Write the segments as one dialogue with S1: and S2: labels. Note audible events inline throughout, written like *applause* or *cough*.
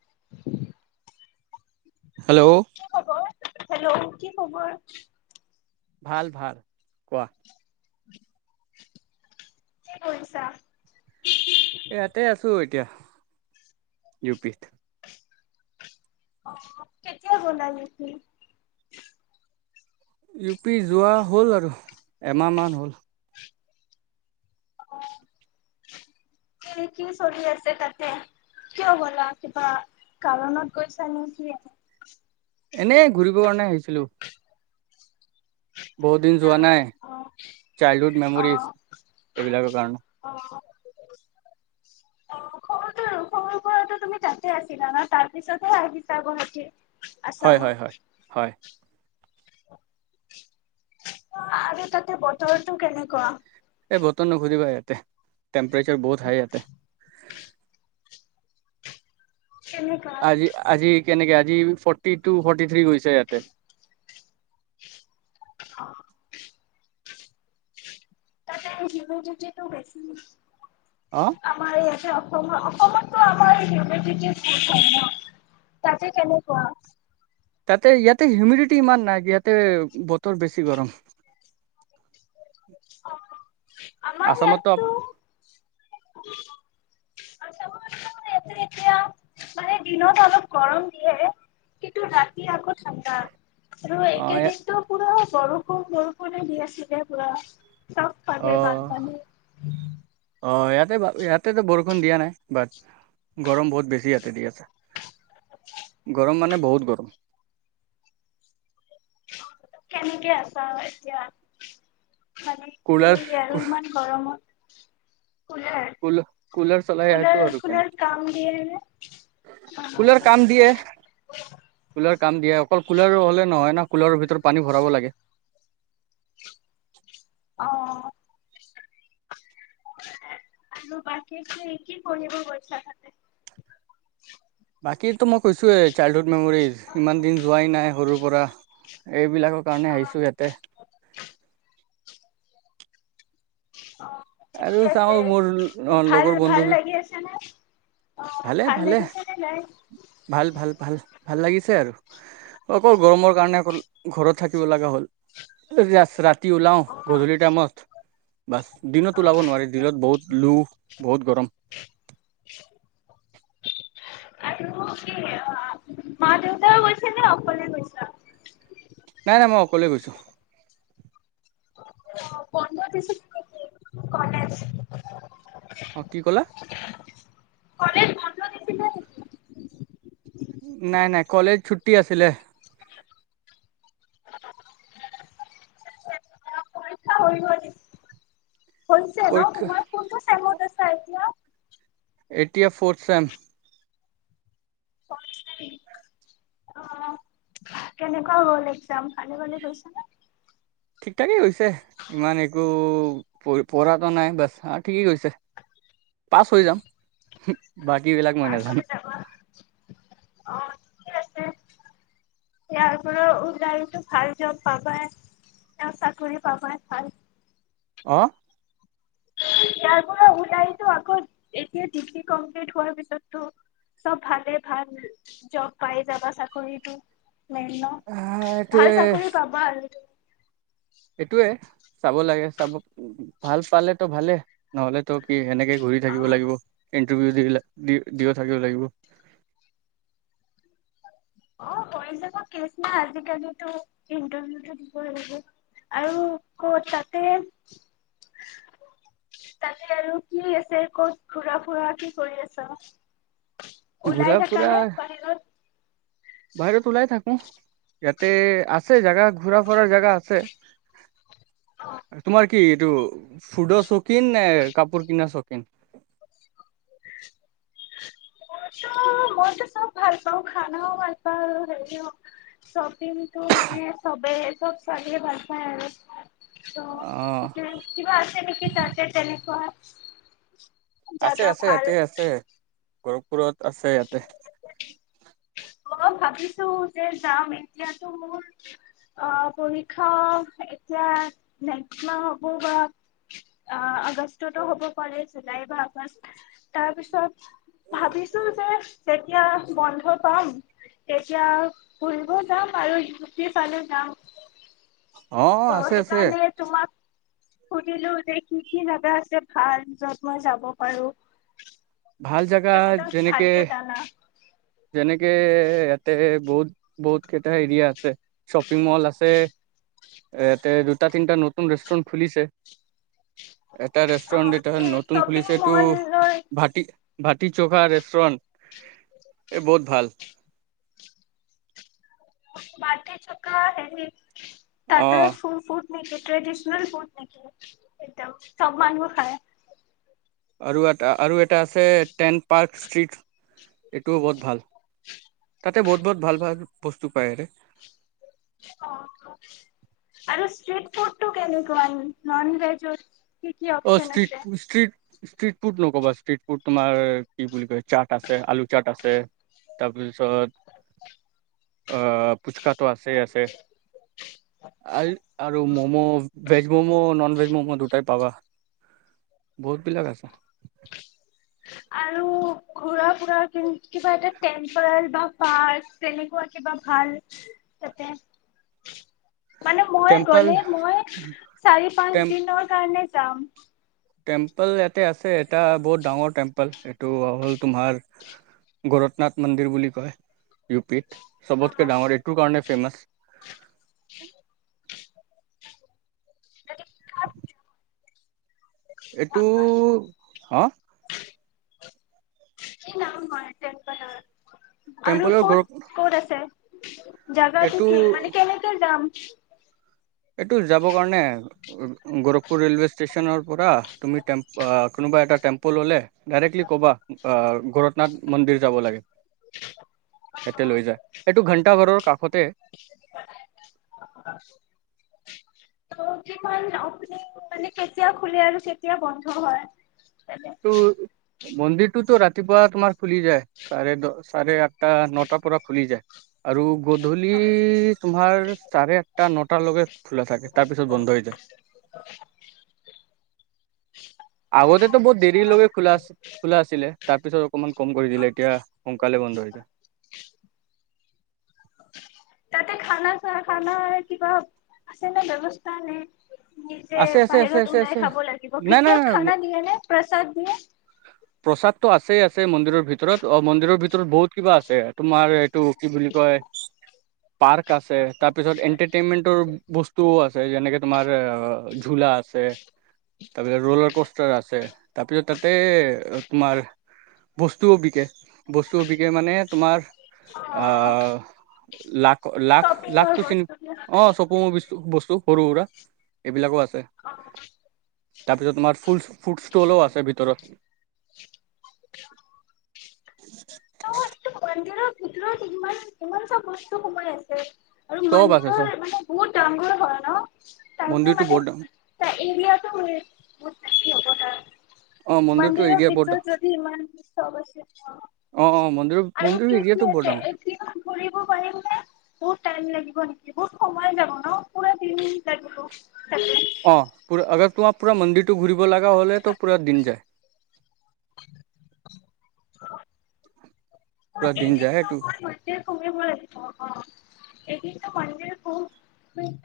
S1: *inaudible*
S2: Hello.
S1: কি খবৰ hello কি খবৰ
S2: ভাল, ভাল। *inaudible*
S1: কি কৈইছা?
S2: ইয়াতে আছোঁ, এতিয়া ইউ পিত।
S1: অ', কেতিয়া গ'লা আৰু তু
S2: ইউ পি যোৱা হ'ল আৰু এমাহমান হ'ল।
S1: অ', কি, কি চলি আছে তাতে? কিয় গ'লা, কিবা কাৰণত গৈছা নে কি?
S2: এনেই, ঘূৰিব কাৰণে আহিছিলোঁ। বহুত দিন
S1: আচ্ছা,
S2: যোৱা নাই,
S1: অ অ
S2: চাইল্ডহুড মেমৰিজ
S1: অ।
S2: এইবিলাকৰ কাৰণে।
S1: অ, সৰুটো, সৰু পৰাটো তুমি তাতে আছিলা ন, তাৰ পিছতহে আহিছা গুৱাহাটী?
S2: হয়,
S1: আছামত
S2: হয়, হয়।
S1: আৰু তাতে বতৰটো কেনেকুৱা?
S2: বতৰ নুখুধিবা ইয়াতে। টেম্প্ৰেচাৰ বহুত হাই ইয়াতে।
S1: কেনেকুৱা?
S2: আজি, আজি। কেনেকে আজি ফৰ্টি টু, ফৰ্টি থ্ৰী গৈছে ইয়াতে।
S1: অ'। ততে হিউমিডিটিটো বেছি।
S2: অ
S1: আমাৰ ইয়াতে অ অসম-অসমতটো আমাৰ হিউমিডিটি *unintelligible* হয় ন, তাতে কেনেকুৱা?
S2: তাতে-ইয়াতে হিউমিডিটি ইমান নাই, ইয়াতে বতৰ বেছি গৰম।
S1: অ', আমাৰ
S2: আছামতো
S1: ইয়াততো আচামৰ ইয়াতে এতিয়া, মানে দিনত অলপ গৰম দিয়ে, কিন্তু ৰাতি আকৌ ঠাণ্ডা। ৰু
S2: অ
S1: একেদিনটো পু় বৰষুণ, বৰষুণে দি আছিলে পুৰা। চব
S2: অ
S1: ফালে বানপানী।
S2: ই-ইয়াতেটো বৰষুণ দিয়া নাই, বাট, গৰম বহুত বেছি ইয়াতে দি আছে। গৰম মানে বহুত গৰম।
S1: কেনেকে আছা আৰু এতিয়া? মান
S2: কুলাৰ
S1: কি আৰু ইমান গৰমত কুলাৰ?
S2: কুল কুলাৰ চলাই আছো
S1: কুলাৰ,
S2: আৰু কেনে
S1: কুলাৰ কাম দিয়ে নে?
S2: কুলাৰ কাম দিয়ে কুলাৰ কাম দিয়ে। অকল কুলাৰ হ'লে নহয় ন, কুলাৰৰ ভিতৰত পানী ভৰাব লাগে।
S1: অ'। আৰু বাকী কি, কি পঢ়িব গৈছা তাতে?
S2: বাকীটো মই কৈছোয়ে চাইল্ডহুদ মেম'ৰিজ ইমান দিন যোৱাই নাই সৰুৰ পৰা। এইবিলাকৰ কাৰণে আহিছোঁ ইয়াতে।
S1: অহ
S2: আৰু
S1: ঠিকে
S2: চাও
S1: আছে
S2: মোৰ
S1: ভাল
S2: লগৰ বন্ধু
S1: ভাল লাগি আছেনে?
S2: ভালে ভালে ভাল ভাল ভাল ভাল লাগিছে আৰু অকল গৰমৰ কাৰণে অকল ঘৰত থাকিব লগা হ'ল ৰা ৰাতি ওলাওঁ
S1: অ
S2: গধূলি টাইমত বাছ
S1: অ
S2: দিনতো ওলাব নোৱাৰি দিনত বহুত লো বহুত গৰম
S1: আৰু কি মা -দেউতাই গৈছে নে অকলে গৈছা?
S2: নাই নাই মই অকলে গৈছো।
S1: অহ বন্ধ পিছত কি কি কলেজ?
S2: অহ কি কলা?
S1: কলেজ বন্ধ দিছিলে নেকি?
S2: নাই নাই কলেজ ছুটি আছিলে।
S1: পৰীক্ষা হৈ গ'ল? হৈছে নহ।
S2: পৰীক্ষা
S1: তোমাৰ কোনটো চেমত আছিলে *unintelligible* এতিয়া
S2: এতিয়া ফৰ্থ চেম।
S1: ফম্ম অহ কেনেকুৱা হল একজাম ভালে ভালে গৈছেনে?
S2: ঠিক ঠাকেই হৈছে ইমান একো পঢ়টো নাই বাচ্ ঠিকেই কৈছে পাছ হৈ যাম বাকীবিলাক মই
S1: পাছত
S2: নাজানো
S1: যাবা অ আছে ইয়াৰ পৰা ওলাইটো ভাল জব পাবাই, উলাই চাকৰি পাবাই ভাল
S2: অহ
S1: তাৰ পৰা ওলাইতো আকৌ এতিয়া ডিগ্ৰী কমপ্লিট হোৱাৰ পিছতটো চব ভালে ভাল জব পাই যাবা চাকৰিতটো নেই ন ভাল চাকৰি পাবা আৰু
S2: এইটোৱে চাব লাগে চাব ভাল পালে তো ভালে নহলে তো কি সেনেকে ঘূৰি থাকিব লাগিব
S1: অ
S2: কিন্ত ভি *unintelligible* দ থাকিব লাগিবৈ
S1: অহ কৰি যাব কেচ নাই, আজিকালিটো ইণ্টাৰভিউটো দিব লাগিব আৰু কত তাতে তাতে আৰু কি আছে কত ঘুৰা ফুৰা কি কৰি আছ
S2: ঘূৰা
S1: ওলাই থকা
S2: ফুৰা
S1: নে বাহিৰত
S2: বাহিৰত ওলাই থাক ইয়াতে আছে জাগা ঘুৰা ফুৰাৰ জাগা আছে,
S1: অ',
S2: তোমাৰ কি এইটো ফুড শকিন নে কাপোৰ কিনাৰ শকিন
S1: মইতো চব ভাল পাওঁ খানাও ভাল পাওঁ হেৰি শ্বপিং মানে চবেই চব ছোৱালীয়ে ভাল পায় আৰু
S2: অ
S1: ত'অ তঅ, কিবা আছে নেকি তাতে তেনেকুৱা *unintelligible*
S2: আছে আছে
S1: ভাল?
S2: ইয়াতে আছে কৰক পুৰত আছে ইয়াতে
S1: মই ভাবিছো যে যাম এতিয়াতো মোৰ আহ পৰীক্ষা এতিয়া নেক্স মাহ হ'ব বা অ', আগষ্টতো হ'ব পাৰে, জুলাই বা আগষ্ট তাৰপিছত ভাবিছো যে তেতিয়া বন্ধত কম। তেতিয়া ফুৰিব যাম আৰু ইউ পি ফালে যাম।
S2: অহ,
S1: ত'
S2: আছে, আছে।
S1: সেইকাৰণে তোমাক সুধিলো যে কি কি জাগা আছে ভাল? য'ত মই যাব পাৰো।
S2: ভাল জেগা
S1: তুমিতো
S2: যেনেকে
S1: ভালকে জানা
S2: যেনেকে ইয়াতে বহুত বহুত কেইটা এৰিয়া আছে, শ্বপিং মল আছে ইয়াতে দুটা তিনটা নতুন ৰেষ্টুৰেন্ট খুলিছে। এটা ৰেষ্টুৰেণ্ট
S1: অ
S2: এটা নতুন
S1: শ্বপিং
S2: খুলিছে এইটো
S1: মললৈ
S2: *unintelligible* ভাটি চোখা ৰেষ্টুৰেণ এই বহুত ভাল।
S1: মাটি চকা হেৰি
S2: অ
S1: তাতে ফু ফুত *unintelligible* ট্ৰেডিচনেল ফুড নেকি? একদম চব মানুহ খায়।
S2: আৰু এটা আৰু এটা আছে টেন পাৰ্ক ষ্ট্ৰীট এইটোও বহুত ভাল।
S1: *inaudible*
S2: তাতে বহুত বহুত ভাল ভাল বস্তু পায়
S1: অ', আৰু ষ্ট্ৰীট ফুডটো কেনেকুৱা? নন ভেজৰ কি
S2: অ',
S1: অপচন
S2: ষ্ট্ৰীট
S1: আছে?
S2: ষ্ট্ৰীট ষ্ট্ৰিট ফুড নক'বা ষ্ট্ৰিট ফুড তোমাৰ কি বুলি কয় চাট আছে, আলু চাট আছে তাৰপিছত অ ফুচকাটো আছে আছে আৰু আৰু momo veg momo, non veg momo দুটাই পাবা। বহুত বিলাক আছে।
S1: আৰু ঘুৰা ফুৰা কিবা এটা টেম্পল বা পাৰ্ক তেনেকুৱা কিবা ভাল তাতে মানে মই
S2: টেম্পল
S1: গলে মই চাৰি, পাঁচ
S2: টেম
S1: দিনৰ কাৰণে যাম।
S2: টেম্পল এট ইয়াতে আছে এটা বহুত ডাঙৰ টেম্পল টো হ'ল তোমাৰ গৰতনাথ মন্দিৰ বুলি কয় ইউ পিত। চবতকে
S1: অ
S2: ডাঙৰ এইটোৰ কাৰণে ফেমাচ।
S1: *unintelligible*
S2: এইটো হা
S1: *unintelligible* টেম্পলৰ আৰু
S2: টেম্পলৰ গৰ
S1: ক'ত ক'ত আছে? জাগাটো কি
S2: এইটো
S1: মানে? কেনেক যাম?
S2: এইটো যাবৰ কাৰণে গোৰখপুৰ ৰেলৱে ষ্টেচনৰ পৰা তুমিট কোনোবা এটা টেম্প' ল'লে ডাইৰেক্টলি ক'বা ভৰতনাথ মন্দিৰ যাব লাগে। এতে লৈ যায় এইটো ঘন্টা ঘৰৰ কাষতে
S1: ত কিমান অপনি মানে কেতিয়া খুলি আৰু কেতিয়া বন্ধ হয় তাতে
S2: উম মন্দিৰটোতো ৰাতিপুৱা তোমাৰ খুলি যায় চাৰে দ চাৰে আঠ আাতটা নটাৰ পৰা খুলি যায় আৰু গধূলি তোমাৰ চাৰে আঠটা নটালৈকে খোলা থাকে তাৰপিছত বন্ধ হৈ যায়। আগতেতো বহুত দেৰি
S1: আচ্ছা
S2: লগে খোলা আ খোলা আছিলে তাৰপিছত অকমান কম কৰি দিলে এতিয়া কাললৈ বন্ধ হৈতি
S1: তাতে খানা চা খানা কিবা আছে নে ব্যৱস্থা নে নি যেে
S2: আছে আছে আছে
S1: বাহিৰত
S2: আছে আছে
S1: ওলাই খাব লাগিব
S2: নাই নাই
S1: ভিতৰত
S2: নাই
S1: খানা দিয়ে নে প্ৰসাদ দিয়ে
S2: প্ৰসাদতটো আছেই আছে মন্দিৰৰ ভিতৰত অ মন্দিৰৰ ভিতৰত বহুত কিবা আছে তোমাৰ এইটো কি বুলি কয় পাৰ্ক আছে তাৰপিছত এন্টাৰটেইনমেন্টৰ বস্তুও আছে ছ যেনেকৈ তোমাৰ ঝুুলা ছে তাৰপিছত ৰলাৰ কষ্টাৰ আছে তাৰপিছত তাতে তোমাৰ বস্তুও বিকে বস্তুও বিকে মানে তোমাৰ
S1: অ অ
S2: আহ লাখ লাখ লাখটোো চিন
S1: বিলাক
S2: অ চকু বস্তু সৰু সুৰা এইবিলাকো আছে
S1: অ
S2: তাৰপিছত তোমাৰ ফুল ফুড ষ্টলও আছে ভিতৰত
S1: ত এইটো মন্দিৰ সতৰত ইমান ইমান চব বস্তু সোমাই আছে আৰু
S2: চব আছে চব
S1: মন্দিৰৰ মানে বহুত তংগুৰ ঘৰ ন তাৰ
S2: মন্দিৰটো
S1: মানে
S2: বহুত ডাঙৰ
S1: তাৰ এৰিয়াাতটো বহুত নছিল
S2: অ মন্দিৰটো
S1: মন্দিৰৰ
S2: এৰিয়া বহুত ডাঙৰ
S1: ভিতৰত যদি ইমান অৱশ্য
S2: অ অ মন্দিৰ
S1: আৰু
S2: মন্দিৰ
S1: কি কি
S2: এৰিয়াটো বৰ
S1: আ
S2: ডাঙৰ
S1: এতি ঘুৰিব পাৰিম নে বহুত াই লাগিব নেকি বহুত সময় যাব ন পুৰা দিন লাগিব
S2: অ পু আগ তোমাৰ পুৰা মন্দিৰটো ঘুৰিব লগা হলে তো পুৰা দিন যায় পুৰা দিন
S1: এনে
S2: যায়
S1: ম
S2: এইটো
S1: কমিব লাগছ অ এদিনতো মডিৰ প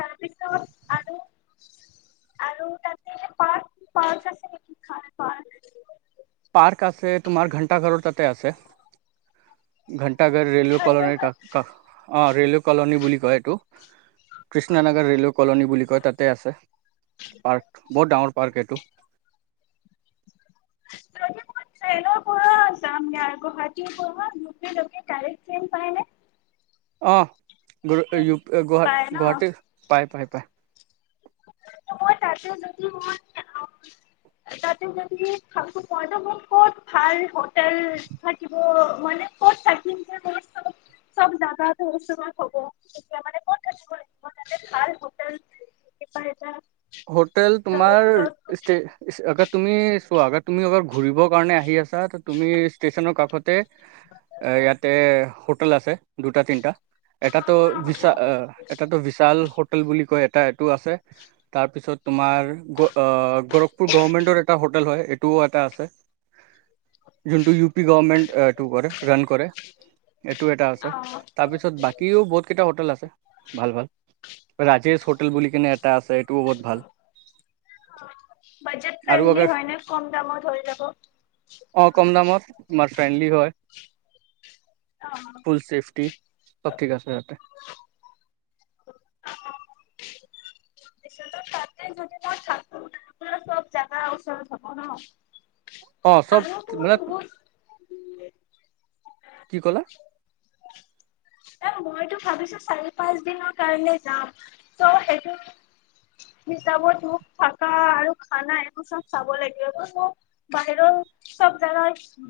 S1: তাৰপিছত আৰু আৰু ততে পাৰ্ক পাৰ্ক আছে নেকি খ প্ক
S2: পাৰ্ক আছে তোমাৰ ঘন্টা ঘৰৰ তাতে আছে ঘ াগাৰ ৰেেলৱে কলনীৰ অ ৰেলৱে কলনী বুলি কয় এইটো কৃষ্ণ নগৰ ৰেলৱে কলনী বুলি কয় তাতে আছে পাৰ্ক বহুত ডাঙৰ পাৰ্ক এইটো
S1: যদি মই ট্ৰেইনৰ পৰা যাম নে গুৱাহাটীৰ পৰাে কাইৰে্ট ট্ৰেইন পাই ন
S2: অ গ গুৱাহাট
S1: পায় ন
S2: গুৱাহাটী পায় পায় পায়
S1: মই তাতে যদি মই তাতে যদি খো মইতো মোৰ কত ভাল হোটেল থাকিব মানে কত থাকিম যে মোৰ চব চব জাগাছ মই কব তেতিয়া মানে ক'ত থাকিব লাগিব মই তাতে ভাল হোটেল প
S2: হোটেল তোমাৰ ষ্টে আগাৰ তুমি চোৱা আগাৰ তুমি অ ঘূৰিবৰ কাৰণে আহি আছা ত তুমি ষ্টেচনৰ কাষত ইয়াতে হোটেল আছে দুটা তিনিটা এটাতো বিশাল এটাতো বিশাল হোটেল বুলি কয় এটা টো আছে তাৰ পিছত তোমাৰ গৰখপুৰ গমেন্টৰ এটা হোটেল হয় টো এটা আছে যোনটো ইউ পি গভমেণ্ট এইটো কৰে ৰাণ কৰে এইটো এটা আছে
S1: আহ
S2: তাৰপিছত বাকীও বহুত কেইটা হোটেল আছে ভাল ভাল ৰাজেশ হোটেল বুলি কিনে এটা আছে এইটোও বহুত ভাল
S1: বজেট
S2: আৰু
S1: ফ্ৰেণ্ডলি
S2: আগাৰ
S1: হয় নে কম দাম ধৈ যাব
S2: আমাৰ ফ্ৰেণ্ডলি হয়
S1: আহ
S2: ফুল চেফটি সব ঠিক আছে যতে
S1: পিছত যদি ত চাত চব জাগা ওচল থব ন
S2: অ চব
S1: আৰু তোমাৰ
S2: মানে
S1: বহুত
S2: কি কলা
S1: এ মইতো ভাবিছো চাৰি পাঁচ দিনৰ কাৰণে যাম ত' সেইটো হিচাব তোক থকা আৰু খানা একবো চব চাব লাগিব ম বাহিৰৰ চব জাগা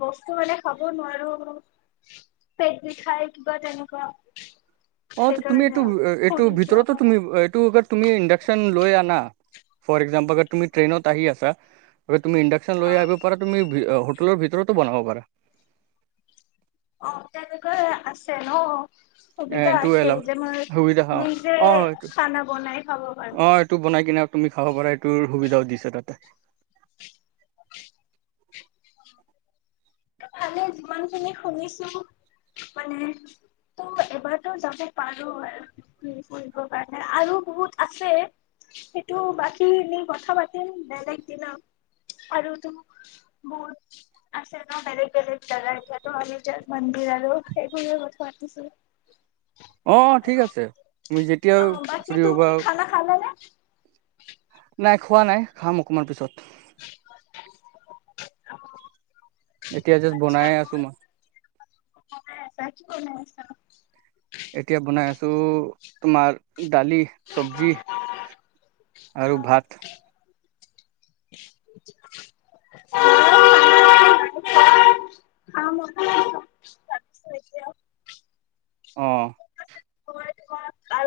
S1: বস্তু মানে খাব নোৱাৰো পেট বিষাই কিবা তেনেকুৱা ক
S2: অ তুমি এইটো এইটো ভিতৰতো
S1: অ
S2: তুমি এইটো তুমি ইণ্ডাকশচন লৈ আনা ফ'ৰ এ এক্সাম্পল আগ তুমি ্ৰেইনত আহি আছ তুমি ইণ্ডাকশ্যন
S1: অ
S2: লৈ আহিব পা তুমি ভিতৰতো বনাব পাৰা।
S1: অ', তেনেকৈ আছে ন?
S2: এ
S1: সুবিধা
S2: এইটো
S1: আছে
S2: এলাও
S1: যে, মই
S2: সুবিধা অ
S1: মই যে,
S2: অ এইটো
S1: খানা বনাই খাব পাৰো।
S2: অ এইটো বনাই কিনে তুমি খাব পাৰাটোৰ সুবিধাও দিছা তাতে।
S1: কালি যিমান খিনি শুনিছো মানে তোৰ এবাৰতো যাব পাৰো আৰু ফুৰিব কাৰণে আৰু বহুত আছে সেইটো বাকী নি কথা পাতিম বেলেগ দিনা আৰু তো বহুত আছে বেলেগ বেলেগ জাগা এতিয়াটো মন্দিৰ আৰু সেইবোৰে কথা পাতিছো।
S2: অ', ঠিক আছে মি যেতিয়া
S1: অ বাকী
S2: ফ্ৰি হ'বা।
S1: তুমি খানা খালা নে
S2: নাই খোৱা নাই খাম অকণমান পিছত।
S1: *unintelligible*
S2: এতিয়া য'ত
S1: আচ্ছা
S2: বনাইে আছো মই।
S1: বনাই আছা কি বনাই আছা
S2: এতিয়া বনাই আছো তোমাৰ দালি, চব্জি আৰু ভাত।
S1: নাই।
S2: অহ।
S1: হয় আৰু